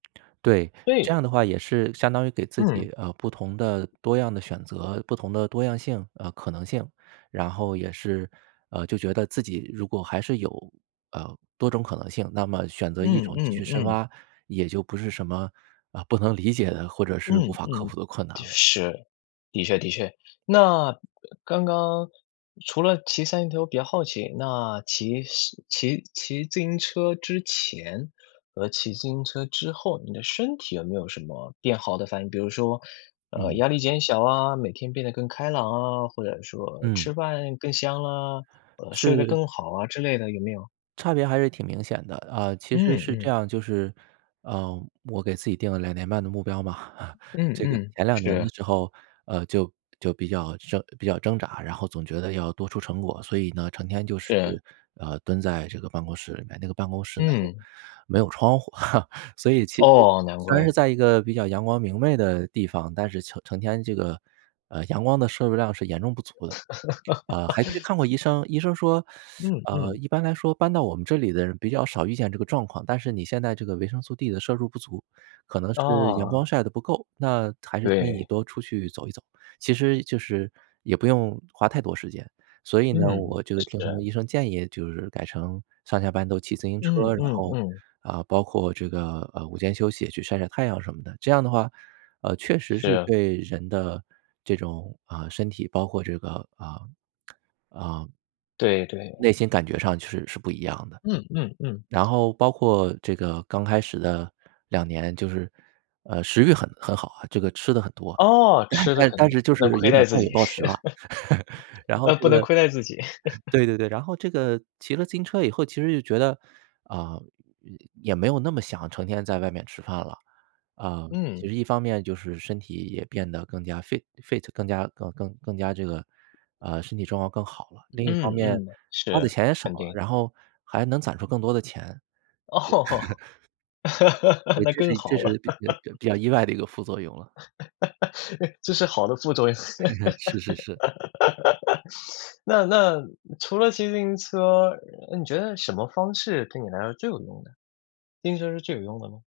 对，这对。样的话也是相当于给自嗯。己，呃，不同的、多样的选择，不同的多样性呃，可能性。然后也是，呃，就觉得自己如果还是有，呃，多种可能性，那么选择一嗯，种继嗯，续深嗯。挖，也就不是什么，啊，不能理解的或者是嗯，无法克嗯。服的困难了。是，的确，的确。那刚刚除了骑 [unintelligible] 头，我比较好奇，那骑骑骑自行车之前和骑自行车之后，你的身体有没有什么变好的反应？比如说，呃，嗯。压力减小啊，每天变得更开朗啊，或者说嗯。吃饭更香啊，呃，睡得是。更好啊之类的有没有？差别还是挺明显的。啊，其实嗯，是这嗯。样就是，呃，我给自己定了2年半的目标嘛。嗯，这个嗯，前2年的是。时候，呃，就就比较挣比较挣扎，然后总觉得要多出成果，所以呢，成天就是，是。呃，蹲在这个办公室里面，那个办公室呢又嗯。没有窗户。所以其实哦，难虽然是怪。在一个比较阳光明媚的地方，但是成成天这个，呃，阳光的摄入量是严重不足的。啊，还去看过 医生，医生说：嗯，“呃，嗯。一般来说搬到我们这里的人比较少遇见这个状况。但是你现在这个维生素 D 的摄入不足，可能是阳光啊。晒得不够。那还是建议你对。多出去走一走，其实就是也不用花太多时间。”所以呢，嗯，我这个听从是。医生建议就是改成上下班都骑自行车嗯，儿，然嗯，后，嗯。啊，包括这个，呃，午间休息也去晒晒太阳什么的。这样的话，呃，确实是是啊。对人的这种，啊，身体包括这个，啊，啊对，对。内心感觉上就是是不一样的。嗯，嗯，嗯。然后包括这个刚开始的2年，就是，呃，食欲很很好啊，这个吃得很多，哦，但吃的但肯但定，是就不是能亏有点待自暴饮己。暴食了。然后嗯，这不能个亏待自己。对，对，对，然后这个骑了自行车以后其实就觉得，啊，也也没有那么想成天在外面吃饭了。啊，其嗯。实一方面就是身体也变得更加 fi fit，更加更更更加这个呃，身体状况更好了，另一方嗯，面嗯。花的是，钱也少肯了，定。然后还能攒出更多的钱。就哦，所以那这是更一这好是了。比呃，比比较 意外的一个副作用了。哎，这是好的副作用。是，是，是。那那除了骑自行车，嗯，你觉得什么方式对你来说最有用呢？自行车是最有用的吗？